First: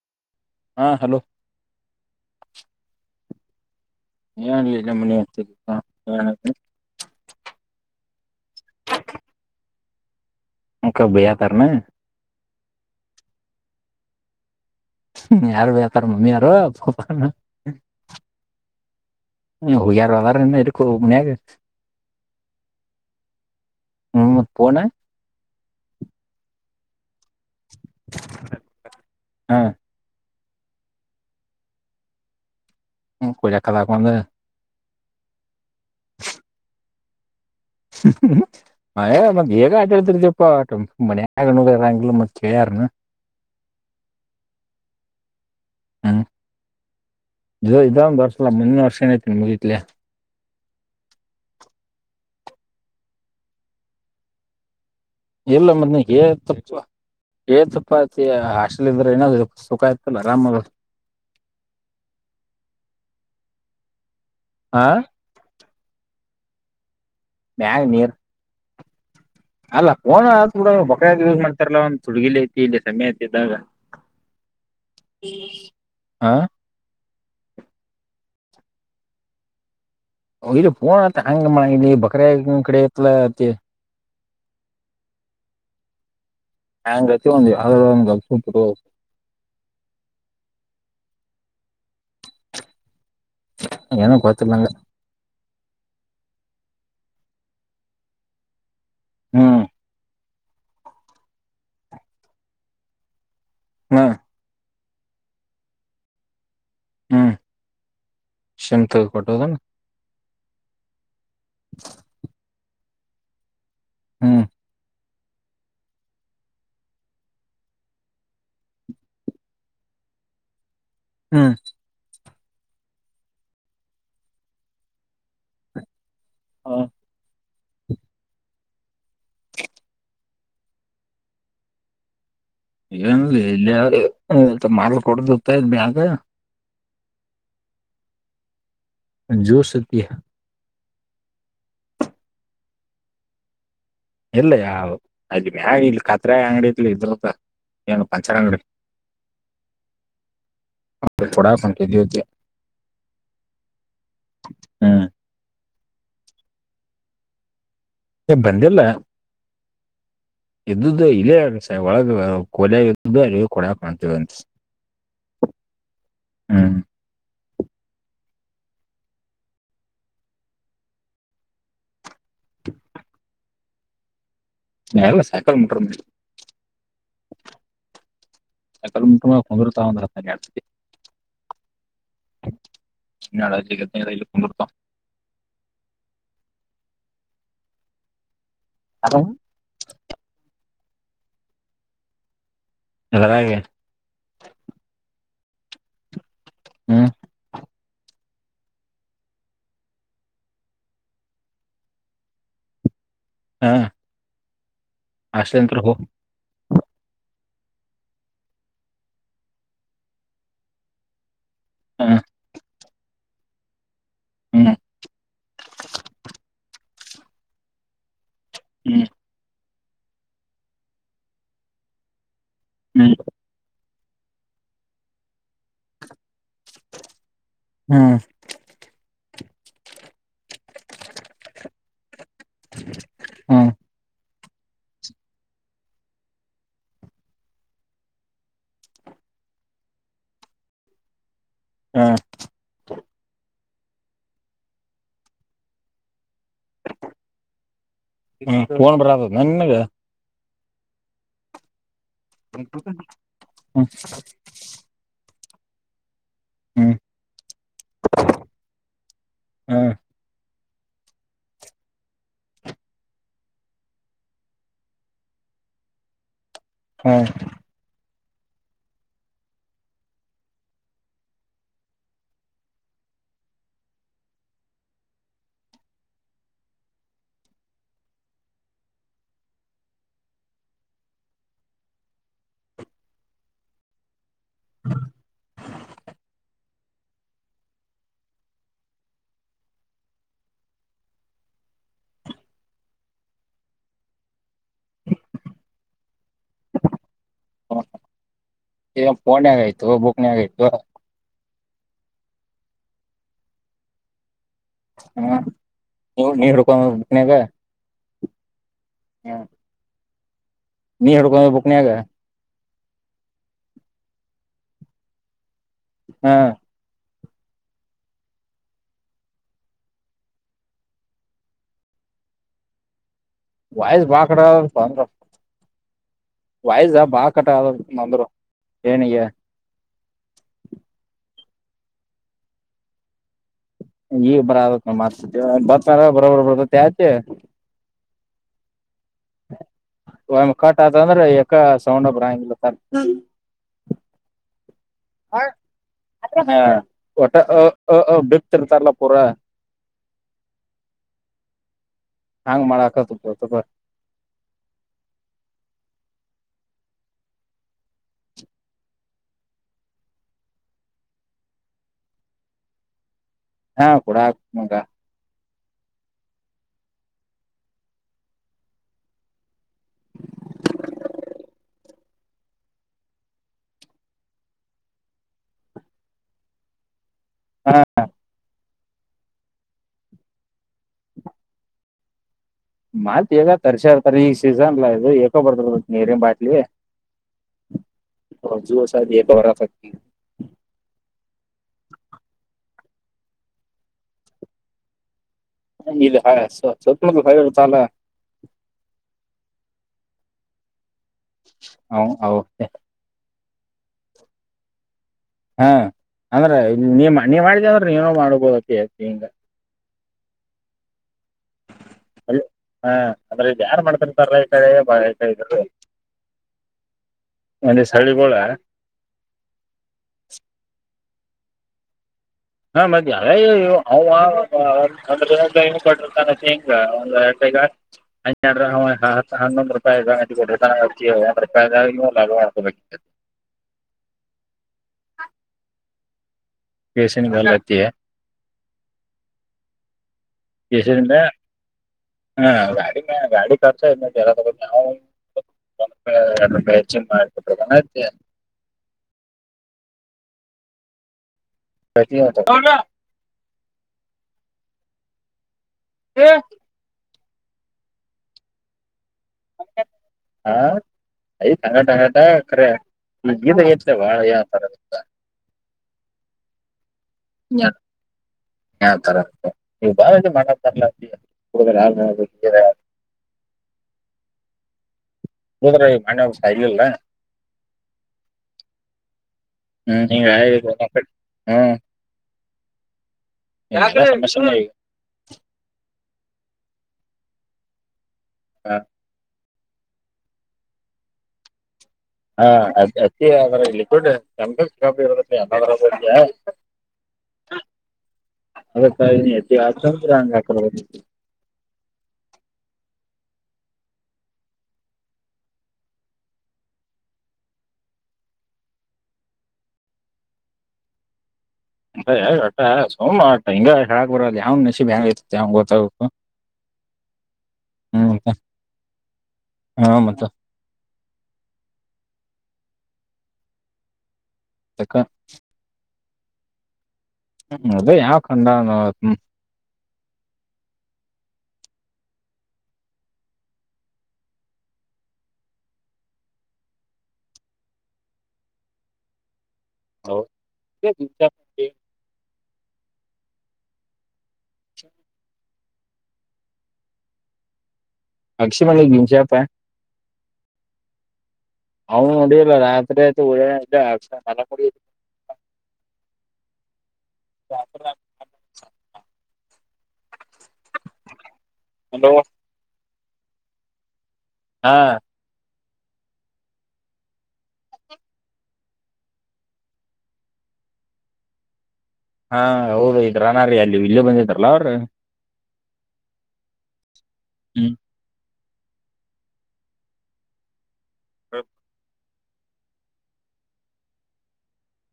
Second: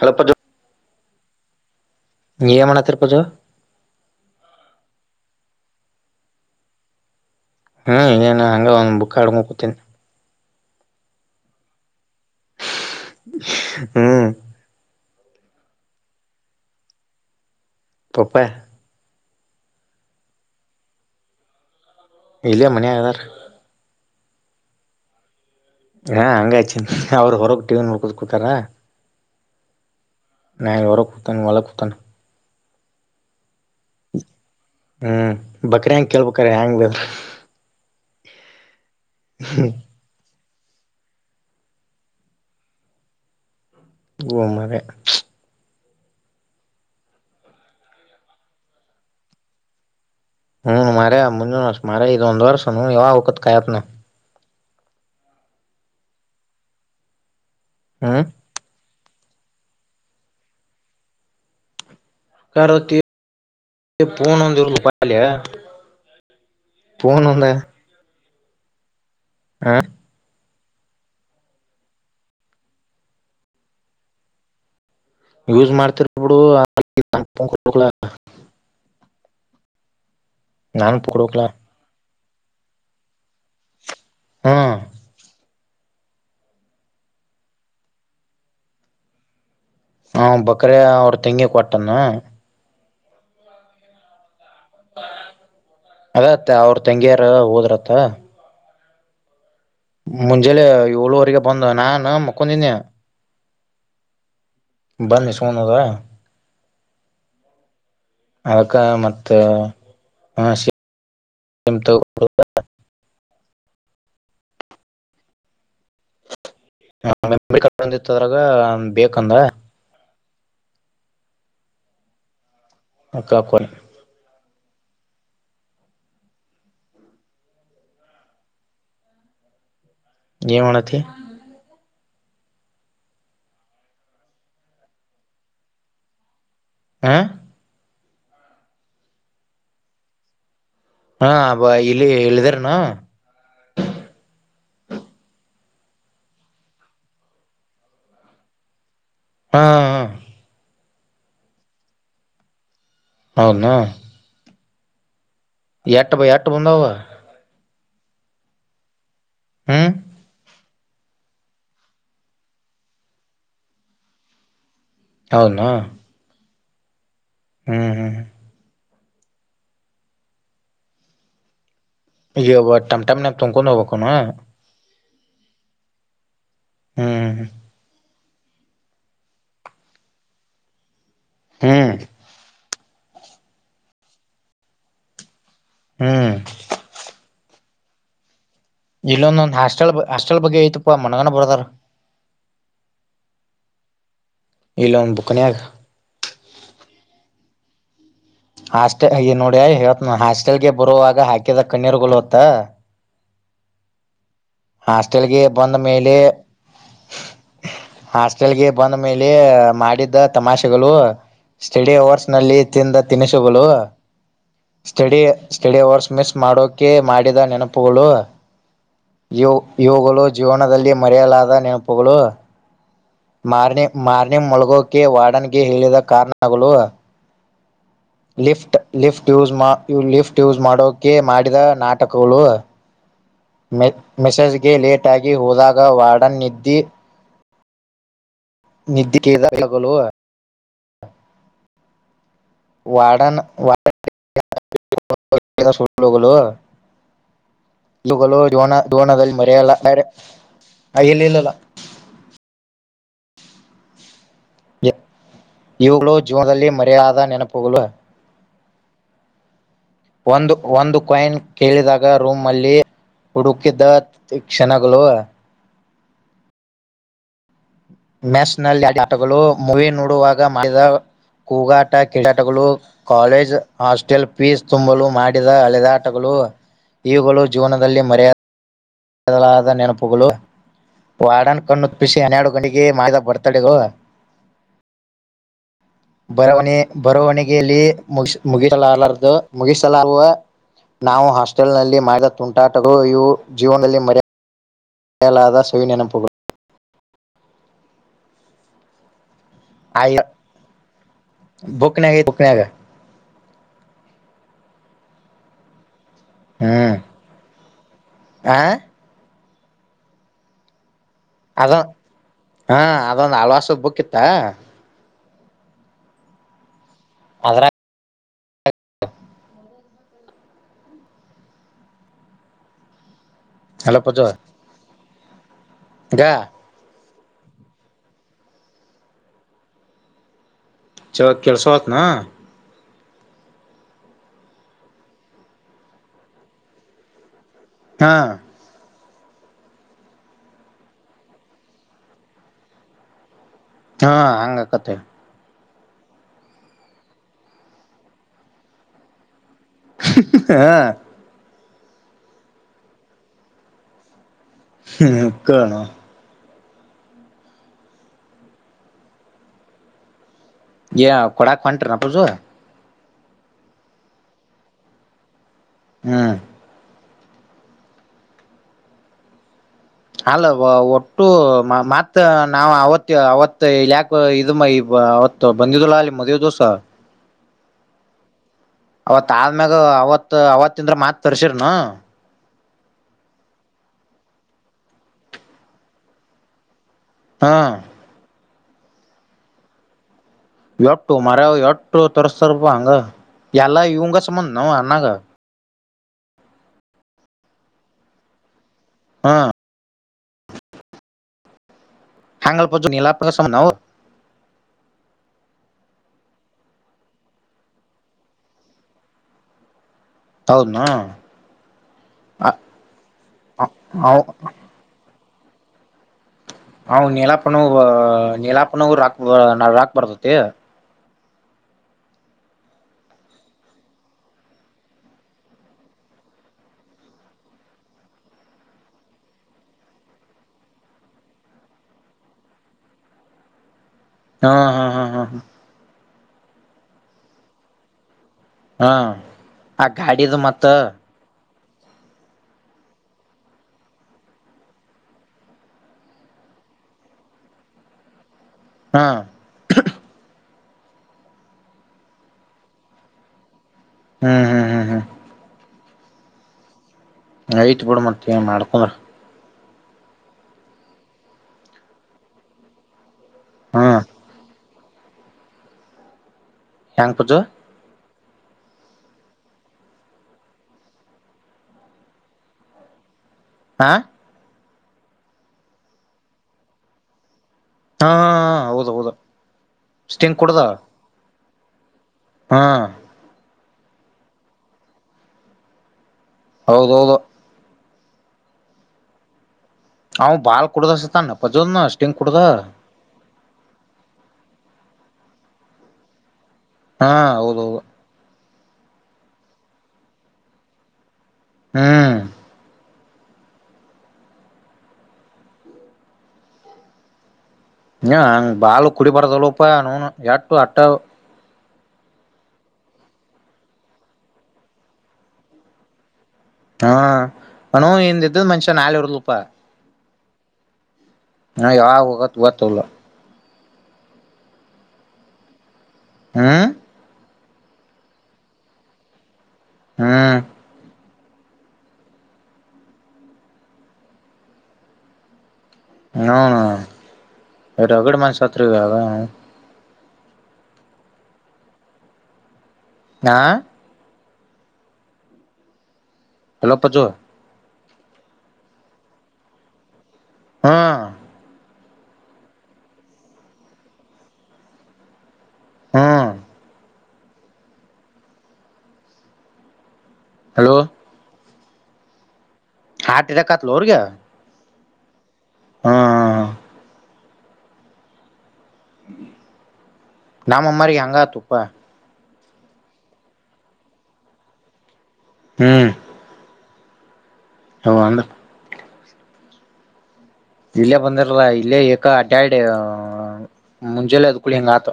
ಹಲಪ್ಪ ಹಾ ಹಲೋ ನೀ ಏನ್ಮಾಡಪತಿರ್ ಪಜ್ಜು ಏನ್ಲಲ್ಲ ಮನ [inaudible] ಹ್ಮ್ ಏನ್ ಹಂಗ ಒಂದು ಬುಕ್ ಹಿಡಕೊಂಡ ಕುೂತೀನಿ ಒಕ ಭಯ ಅತ್ತರೇನು ಹ್ಮ್ ಯಾರು ಭಯಕತ್ತರೆ ಮಮ್ಮಿ ಯಾರು ಪಪ್ಪನ್ ಪಪ್ಪಾ ಹೋಗ್ಯಾರ ಅದರ ಇನ್ನು ಮನ್ಯಾಗ [inaudible] [inaudible] ಇಲ್ಲೇ ಮನೆಯಾಗ ಆದಾರ ಹ್ಮ್ ಮತ್ತ್ ಫೋನ್ ಹಾ ಹಂಗ ಹಚ್ಚಿನಿ ಅವ್ರರು ಹೊರಗ್ ಟಿವಿ ನೋಡ್ಕೊಂತ ಕುಂತರ ಹಾ ನಾನ ಎವರ ಕುತನ್ ಒಳ್ಳ ಕುತನ್ ಹ್ಮ ಕೊಲೆಗಾ ಕದ ಹಾಕೊಂದ ಹ್ಮ್ ಬಕ್ರ ಹೆಂಗೆ ಕೇಳ್ಬೇಕ್ರ ಹೆಯಾಂಗ ಬ ಮಯ ಮಗ ಹೇಗ ಆಟೇಳ್ತಿರ ಇಪ್ಪಾಟುಂಬನ ಮನ್ಯಾಗ್ ನೋಡಿದರ ಇರಗಿಲ ಮತ ಕೆಳೆರಾನ್ ಒ ಮಾರೆ ಹ್ಮ್ ಇದ ಒಮ್ಮೆ ಬರಲ್ಲ ಮುಂದ ವರ್ಷ ಏನಐತೆನ ಮುಗಿತ್ಲ ಹ್ಮ ಮಾರಯ ಮುಂದಿನ ವರ್ಷ್ ಮಾರ ಇದೊಂದು ಒಂದು ವರ್ಷ ಯಾವಾಗ ಹೊಕ್ಕತಿ ಕಾಯಕತೀನಿ ಇಲ್ಲ ಮತ್ ಏ ತುಪ್ಪು ಏ ಹ್ಮ್ ತುಪ್ಪತಿ ಅಷ್ಟ ಇದ್ರ ಏನ ಸುಖ ಇತಲ್ಲ ಆರಾಮ ಕಾರ್ತ್ತ ಫೋನ್ ಒಂದ ಇರೋದಿಲ್ಲ ಹಾ ಪಾ ಅಲ್ಲೇ ಫೋನ್ ಒಂದ ಮ್ಯಾಗ ನೀರ್ ಹ ಅಲ್ಲ ಫೋನ್ ಕೂಡ ಬಕ್ಕಾಗಿ ಯೂಸ್ ಮಾಡ್ತಾರಲ್ಲ ಒಂದ್ ತುಡ್ಗಿಲಿ ಐತಿ ಇಲ್ಲಿ ಸಮಯ ಐತಿ ಇದಾಗ ಯೂಸ್ ಮಾಡ್ತಿರ್ ಬಿಡು ಇಲ್ಲಿ ನಾನ್ ಪೋಣತ್ತ ಪುಕ್ಡಕ್ಲ ಹಂಗ ಇಲ್ಲಿ ಬಕ್ರ ಕಡೆ ತ್ಲತ್ತ ಹಾ ಹೆಂಗ ರತಿ ಒಂದು ಯ ಒ ಗ [unintelligible] ಹಾ ಬಕ್ರ ಅವ್ರ ತೆಂಗಿ ಕೊಟ್ಟನ ಏನ ಗೊತ್ತಿಲ್ಲ ನಂಗ ಅದತ್ತ ಅವ್ರ ತಂಗಿಯಾರ ಹೋದ್ರತ್ತ ಹ್ಮ ಮುಂಜೆಲೆ ಏಳುವರೆಗೆ ಬಂದು ನಾನ ಮುಕೊಂಡಿದ್ದಿನಿ ಹು ಬಂದ್ ಇಸಕೊಂಡ ಹೋದ ಹಾ ಅದಕ್ಕ ಮತ್ತ ತಗ [unintelligible] ಹ್ಮ್ ಹ ಮೆ ಕಂದಿತ್ತದ್ರಾಗ ಬೇಕಂದ ಹ್ಮ್ ಅಕ ಕೊ ಹಾ ಚ [inaudible] ಏನ್ ಮಾಡತ್ತಿ ಏನ್ ಇಲ್ಲಿಯ ಮಾರ್ ಕೊಡ್ದತ್ತ ಇದ್ ಮ್ಯಾಗ ಹ ಜೋ ಸತಿಹ ಹಾ ಅಬ ಇಲ್ಲಿ ಹೇಳಿದಾರನು ಇಲ್ಲ ಯಾವ ಅಲ್ಲಿ ಬ್ಯಾ ಇ ಕತ್ರೆ ಅಂಗಡಿ ಇದ ಇದಂತ ಏನು ಪಂಚರ ಅಂಗಡಿ ಹಾ ಹಾ ಆ ಥೋಡಾಫನ್ಕ್ಕೆದತ ಹೌನಾ ಹಾ ಈ ಅಟ್ಟ ಬಾಯ ಅಟ್ಟ ಬಂದ ವಾ ಬಂದಿಲ್ಲ ಹ್ಮ ಎದ್ದುದುು ಇಲ್ಲೇ ಅ ಸ ಒಳಗ ಕೊಲೆ ಎದ್ದ್ದು ಅಲ್ಲಿ ಕೊಡ ಕಾಣ್ತೀವಿನ್ಸ ಹೌನಾ ಹ್ಮ ಹ್ಮ್ ಹ್ಮ್ ಈ ಟಮ್ ಟಮ್ ನ ತೊಕೊಂಡು ಹೋಗ್ಬೇಕುನು ನೇರ ಸಕರ ಮಟರ ಹ್ಮ್ ಕ್ಕಲ್ಮಟ್ಟ ಕೊಂದರುತಾವಂದ್ರ ಹ್ಮ್ ನಡಗ ರಲ್ಲಕನ್ ಕೊತ ಹ್ಮ್ ಇಲ್ಲೊಂದೊಂದ್ ಹಾಸ್ಟೆಲ್ ಹಾಸ್ಟೆಲ್ ಬಗ್ಗೆ ಐತಿಪ್ಪಾ ಮನಗನ ಬರದಾರ [unintelligible] ಈ ಲೋನ್ ಬುಕ್ನಯಗ ಹ್ಮ್ ಹಾಸ್ಟೆಲ್ ನೋಡಿ ಇವತ್ ಹಾಸ್ಟೆಲ್ಗೆ ಬರುವಾಗ ಹಾಕಿದ ಕಣ್ಣೀರುಗಳು ಹೊತ್ತ ಹಾ ಹಾಸ್ಟೆಲ್ಗೆ ಬಂದ ಮೇಲೆ ಹಾಸ್ಟೆಲ್ಗೆ ಬಂದ ಮೇಲೆ ಮಾಡಿದ್ದ ತಮಾಷೆಗಳು ಸ್ಟಡಿ ಹ ಅವರ್ಸ್ ನಲ್ಲಿ ತಿಂದ ತಿನಿಸುಗಳು ಹ್ಮ್ ಸ್ಟಡಿ ಸ್ಟಡಿ ಅವರ್ಸ್ ಮಿಸ್ ಮಾಡೋಕೆ ಮಾಡಿದ ನೆನಪುಗಳು ಹ್ಮ್ ಇವು ಇವುಗಳು ಜೀವನದಲ್ಲಿ ಮರೆಯಲಾದ ನೆನಪುಗಳು ಹ್ಮ್ ಮಾರ್ನೆ ಮಾರ್ನೆ ಮುಳಗೋಕೆ ವಾಡನ್ಗೆ ಹೇಳಿದ ಕಾರಣಗಳು ಹ್ಮ್ lift lift use lift use ಮಾಡೋಕೆ ಮಾಡಿದ ನಾಟಕಗಳು ಹ್ಮ್ ಮೆ ಮೆಸೇಜ್ಗೆ ಲೇಟ್ ಆಗಿ ಹೋದಾಗ ವಾರ್ಡನ್ ನಿದ್ದಿ ನಿದ್ದೆ ಕೇದಗಲು ಹಾ ವಾರ್ಡನ್ ವ ಲೋಗಲ ಇಲ ಹ್ಮ್ ಜೋನ ಫೋನ್ ಬರದು ಜೋನದಲ್ಲಿ ಮರೆಯಲ್ಲ ನನ್ಗ ಯ ಎಲ್ಲಿ ಇಲ್ಲಲ್ಲ ಹ್ಮ್ ಇವುಗಳು ಜೀವನದಲ್ಲಿ ಮರೆಯಾಲಾಗದ ನೆನಪುಗಳು ಹಾ ಒಂದು ಒಂದು ಕಾಯಿನ್ ಕೇಳಿದಾಗ ರೂಮ್ಲ್ಲಿ ಹುಡುಕಿದ್ದ ಕ್ಷಣಗಳು ಹಾ ನ್ಯಾಷನಲ್ ಆ ಆಟಗಳು ಮೂವಿ ನೋಡುವಾಗ ಮಾಡಿದ ಕೂಗಾಟ ಕ್ರಡಾಟಗಳು ಕಾಲೇಜ್ ಹಾಸ್ಟೆಲ್ ಫೀಸ್ ತುಂಬಲು ಮಾಡಿದ ಹಳೆದಾಟಗಳು ಇವುಗಳು ಜೀವನದಲ್ಲಿ ಮರೆಯ ದಲಾದ ನೆನಪುಗಳು ವಾಡನ್ ಕಣ್ಣುಪ್ಪಿಸಿ ಹನ್ನೆರಡು ಗಂಟಿ ಮಾದ ಬರ್ತ್ಡೇಗಳು ಬರವಣೆ ಬರವಣಿಗೆಯಲ್ಲಿ ಮುಗ ಮುಗಿಸಲಲಾರ್ದು ಮುಗಿಸಲುವ ನಾವು ಹಾಸ್ಟೆಲ್ನಲ್ಲಿ ಮಾಡಿದ ತುಂಟಾಟಗಳು ಇವು ಜೀವನದಲ್ಲಿ ಮರಿಯಾ ಮರೆಯಲಾದ ಸವಿ ನೆನಪುಗಳು ಫೋನ್ನಾಗ್ ಆಯ್ತು ಬುಕ್ನಗ ಆಯ್ತು ಬುಕ್ಕನಾಗ್ ಬುಕ್ಕನಾಗ್ ಹ್ಮ ನೀವು ಹುಡ್ಕೊಕೊಂಡ ಹ್ಮ್ ಬುಕ್ಕಾನಗ ಆ ನೀ ಹುಡ್ಕೊಂಡ ಬುಕ್ನಯಾಗ ಹಾ ಅದೊಂದು ಆಳ್ವಾಸ್ ಬುಕ್ ಇತ್ತು ಹ ಅದ್ರಗ್ ಹಲೋ ವಾಯ್ಸ್ ಬಾಳ ಪಜು ಕಟ್ಟಯತಪ್ಪ ನಿಂದು ಗ ವಾಯ್ಸ್ ಕಟ್ಟಾ ಬಂದ್ರು ಏನಿಗೆ ಕೆಲ್ಸ ಹೊತ್ನಾ ಈ ಬರತಾನಾ ಮಾಡಸವ ಬಾರ ಬರಬರ ಬರ್ತತಿ ಆಚೆ ಹಾ ಒಂದು ಕಟ್ ಆತಂದ್ರೆ ಯಕ ಸೌಂಡೇ ಬರಗಿಲ್ಲ ಪಾ ಹಾ ಹಂಗ ಕಥೆ ಹಾ ಒಟ್ಟ ಆ ಆ ಬಿಟ್ಟಿರ್ತಾರೆಲ್ಲ ಪುರಾ ಹಾ ಹಾಂಗ್ ಮಾಡಕತ ತಪ್ಪ ಹ್ಮ ಕಣೋ ಕೊಡಾಕ್ ಹೊಂಟ್ರಪ್ಪ ಹಾ ಕೂಡಕ್ ಬಂದ ಹ್ಮ್ ಅಲ್ಲ ಒಟ್ಟು ಮತ್ತ ನಾವ ಅವತ್ತ ಅವತ್ ಇಲ್ಲಿ ಯಾಕ್ ಅವತ್ತು ಬಂದಿದಲ್ಲ ಅಲ್ವಾ ಅವತ್ತು ಮದುವೆ ದಿವಸ ಹಾ ಹ ಅವತ್ ಆದ್ಮ್ಯಾಗ ಅವತ್ ಅವತ್ತಿಂದ್ರ ಮಾತ್ ತರ್ಸಿರ್ನು ಮತ್ ಈಗ ತರ್ಸತಾರೆ ಈಗ ಸೀಸನ್ಲಾ ಇದು ಹಕೋ ಬರ್ತ ನೀರಿ ಬಾಟ್ಲಿ ಹಾ [unintelligible] ಎಟ್ಟು ಮರಯಾ ಎಟ್ಟು ತರಿಸಸ್ತಾರಪ ಹಂಗ ಯಲ್ಲ ಇವುಗ ಸುಮ್ನ ಅಣ್ಣಗ ಇದು [unintelligible] ಹಾ [inaudible] ಹಾಂಗಲ್ಪ [unintelligible] ಹಾ ಅಂದ್ರೆ ನೀ ನೀ ಮಾಡಿದ ಅಂದ್ರೆ ನೀನು ಮಾಡ್ಬೋದಕ ಹಿಂಗ ಹೌದನು ಹಾ ಅಂದ್ರೆ ಇದ ಯಾರ್ ಮಾಡ್ತೇನ ಅಂತಾರ ಲಾ ಬಾ. [unintelligible] ಹ ನೀಲಾಪನ ನೀಲಾಪನ ರಾಕ್ನಾ ರಾಕ್ ಬರ್ತತಿ [unintelligible] ಈಗ ಆಯ್ತು ಅಂದ್ರೆ ಹನ್ನೊಂದು ರೂಪಾಯಿ ಕೊಟ್ಟಿರತನ [unintelligible] [unintelligible] [inaudible] ಹಾ ಹಾ ಹಾ ಹಾ ಹಾ [unintelligible] ಹಾ ಆ ಗಾಡಿದ ಮತ್ತ್. ಹ ಗಾಡಿ ಮ್ಯಾ ಗಾಡಿ ಖರ್ಚ್ ಇದನ್ ಎಲ್ಲಾ ತಕೊ. ಒಾಯಿ ಎರಡ್ ರೂಪಾಯಿ ಹೆ ಜುಮ್ಮ ಮಾಡಬಿಟ್ರನತೆ [inaudible] ಹ. [inaudible] ಹ್ಮ್ ಹ್ಮ್ ಹ್ಮ್ ಹ್ಮ್. ಏ. ಹ ಇಟ್ಟ ಬಿಡ ಮತ್ತ ಏನ್ ಮಾಡ್ಕೊಂಡ್ರ. ಹಾ ಐತಿ ಹಂಗಟ ಹಂಗಟ ಕರೆ. ಈಗ ಇದ ಆಗೆತ ಲಾ ಹ್ಮ್ ಬಾಳ್ ಏನ್ ಅಂತಾರ. ಹ್ಯಾಂಗ್ ಪಜ್ಜು. ಯಾನ ಅಂತಾರ ಅದಕ ಈಗ ಬಾಳ ಇದ ಮಾಡತಾರ್ಲಾ ಅಪ್ಪಿ. ಆ. ಹೋದರೆ ಮನ್ನೆ ಒಬ್ಬ ಸಾಯಲಿಲ್ಲನ. ಹಾ ಹೌದ ಹೌದು ಹ್ಮ್ ಹಿಂಗಾಗಿ ಹ್ಮ್ಮ್. ಹ. ಎಲ್ಲಾ ಸಮಸ್ಯೆನ ಈಗ. ಹೌದೌದ. ಕಾ. ಅವ್ ಬಾಳ್ ಕುಡದಸತಾನ ಪಜ್ಜುಣ್ಣ. ಹಾ ಅದ ಅತೀ ಆದ್ರ ಲಿಕ್ವಿಡ್ ಕೆಮಿಕಲ್ ಇರದ ಎಲ್ಲದರಗು. ಹಾ ಹೌದೌದ. ಅದಕ ಎಣ್ಣಿ ಅತಿ ಆತ ಅಂದ್ರ ಹಂಗ ಆತದ. ಹ್ಹ. ಹ್ಹ ಹ ಬಾಳ ಕುಡಿಬಾರ್ದಳೋ ಪಾ ನೌನ್ ಏಟ್ಟೋ ಅಟ್ಟ ಅದ್. ಅದ ಅಟ್ಟ ಸುಮ ಅಟ ಹಿಂಗ ಹೇಳಕ್ ಬರಲ ಯಾವ್ನ ನಶಿಬ ಹೆಂಗ್ ಇರ್ತೈತಿ ಯಾವಂಗ ಗೊತ್ತಾಗಬೇಕು. ಹ ಅನೌನ್ ಹ್ಮ್ ಮತ್ತ ಇಂದಿದ್ದ ಮನಷ್ಯಾ ನಾಳಿ ಇರುದಿಲ್ಲೊಪಾ. ಹಾ ಮತ್ತ ಹಾ ಯಾವಾಗ್ ಹೋಗತ್ ಗೊತ್ತಿರುಲ್ಲಾ. ಯಾಕ್. ಹ್ಹ. ಹ್ಮ ಅದ ಯಾವ್ ಖಂಡಾನ್. ಹ್ಮ್. ಹ ನೌನ್ ರಗಡ ಮಂದಿ ಸತ್ರ ಈಗ ಆಗಳೇ. ಹೌದ. ಹಾ. ಹಲೋ ಪಜ್ಜು. ಅಗಶಿಮಣಿ ಭೀಮಾಶ್ಯಾ ಪಾ. ಹ್. ಅವ್ನು ನೋಡಲ್ಲ ರಾತ್ರಿ ಆಯತ. [inaudible] ಹ್ಮ್. [inaudible] ಹಲೋ. ಹಲೋ. ಹಾರ್ಟ ಅಟ್ಯಾಕಾತ್ಲೋರಿಗೆ. ಹಾಂ. ಹ್ಹ ಹ್ಹ ಹ್ಹ. ನಮ್ ಅಮ್ಮಾರಿಗ ಹಂಗ ಆತೋ ಪಾ. ಹಾ ಹೌದ್ರಿ ಇದ್ರನಾ ರೀ ಅಲ್ಲಿ ಇಲ್ಲೂ ಬಂದಿದ್ರಲ್ಲ ಅವ್ರ ರಿ. ಹ್ಮ್. ಹ್ಮ್ ಹ ಅಂದ್ರ ಇಲ್ಲೇ ಬಂದಾರಲ್ಲ ಇಲ್ಲೇ ಕ ಅಡ್ಡ್ಯಾಡ್ ಮುಂಜಾಲೆ ಅದ್ಕಳಿ ಹಂಗ ಆತ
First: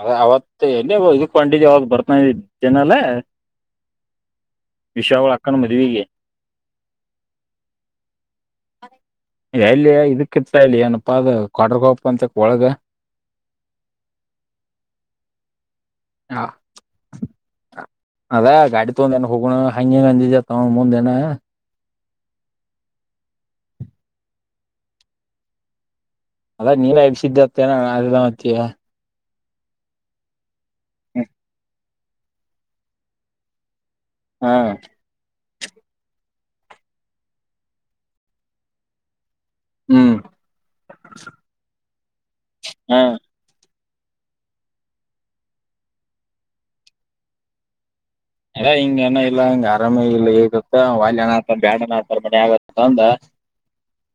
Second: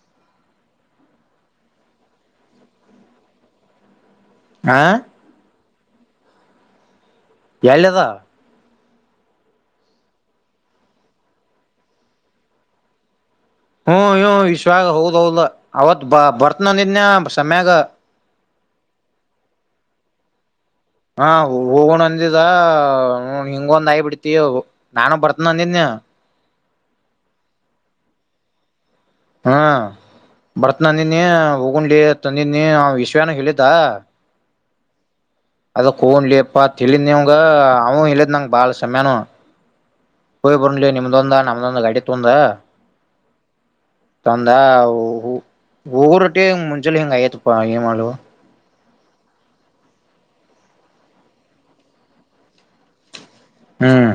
ಅದ ಅವತ್ತ ಎಲ್ಲಿ ಇದ ಕ್ವಾಂಟಿಟಿ ಯಾವಾಗ ಬರ್ತಾನ ಜನಲ್ಲ ಹ ವಿಷಾವಳ ಅಕ್ಕನ್ ಮದುವೆಗೆ ಎದ ಎಲ್ಲಿ ಇದಕ್ಕಿ ಇತ್ತ ಇಲ್ಲಿ ಏನಪ್ಪಾ ಅದು ಕೊಡ್ರಗೋಪ ಅಂತಕ್ ಒಳಗ ಹ್ಮ ಹ ವಿಶ್ವ ಹೌದ್ ಹೌದ ಅವತ್ ಬ ಹಾ. ಬರ್ತನಂದಿದನ್ಯ ಸಮ್ಯಾಗ ಅದ ಗಾಡಿ ತೊಂದಏ ಹೋಗೋಣ ಹಂಗೆ ಅಂದ ಹಾ ಹೋಗಣಂದ ಿದ ಹಿಂಗೊಂದ್ ಆಾಯಿ ಬಿಡ್ತಿ ನಾನು ಬರ್ತನ ಅಂದಿದ್ನಿ ಅದ ನೀವ ಎಬ್ಸಿದ್ದತ್ತನ ಅ ಮತ್ತ ಹಾ ಬರತ್ ನಂದಿನಿ ಹೋಗೊಂಡಿ ತಂದಿನಿ ವಿಶ್ವನ ಹೇಳಿದ ಹಾ ಅದ ಕನ್್ಲಿ ಅಪ್ಪಾ ತಿಳಿದ್ ನಿವ್ಗ ಅವ ಇಿದ್ ನಂಗ ಬಾಳ ಸಮಯಾನ ಹ್ಮ್ ಹಯ್ ಬರ್ಲಿ ನಿಮ್ದೊಂದ ನಮ್ದೊಂದ ಗಾಡಿ ತುಂದ ಹಾ ತಂದ ಹೂರುೊಟ್ಟಿ ಮುಂಚೆಲ್ಲ ಹೆಿಂಗ್ ಆಯತ್ಪ್ಪ ಏ ಮಾಡಲ್ ಹಿಂಗಏನ ಇಲ್ಲ ಹಂಗ ಆರಾಮ ಇಲ್ಲ ಇಗತ್ತ ವಲ್ಯನ ಆತಾರ ಬ್ಯಾಡಣ್ಣ ಆತಾರ ಮಿ ಆಗ ಅಂದ ಹ್ಮ್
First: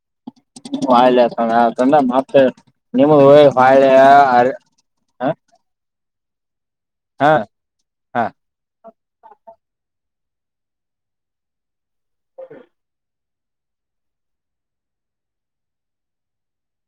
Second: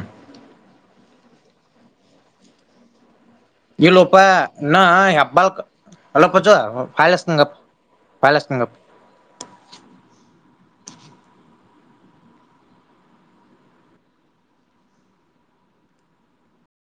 ಹ್ಮೂ ಆ್ಲಣಕೊಂಡ ಮತ್ತೆ ನಿಮ ಇಲ್ಲೋಪ ಇ ಹಬ್ಬಲ್ ಅಲಪ್ಪಚೋ ಹಾ ೈಲಷ್ಟತಂಗಪ್ಪ ಹಾ ಫಲ್ಷ್ಟತಂಗಪ್ಪ ಹ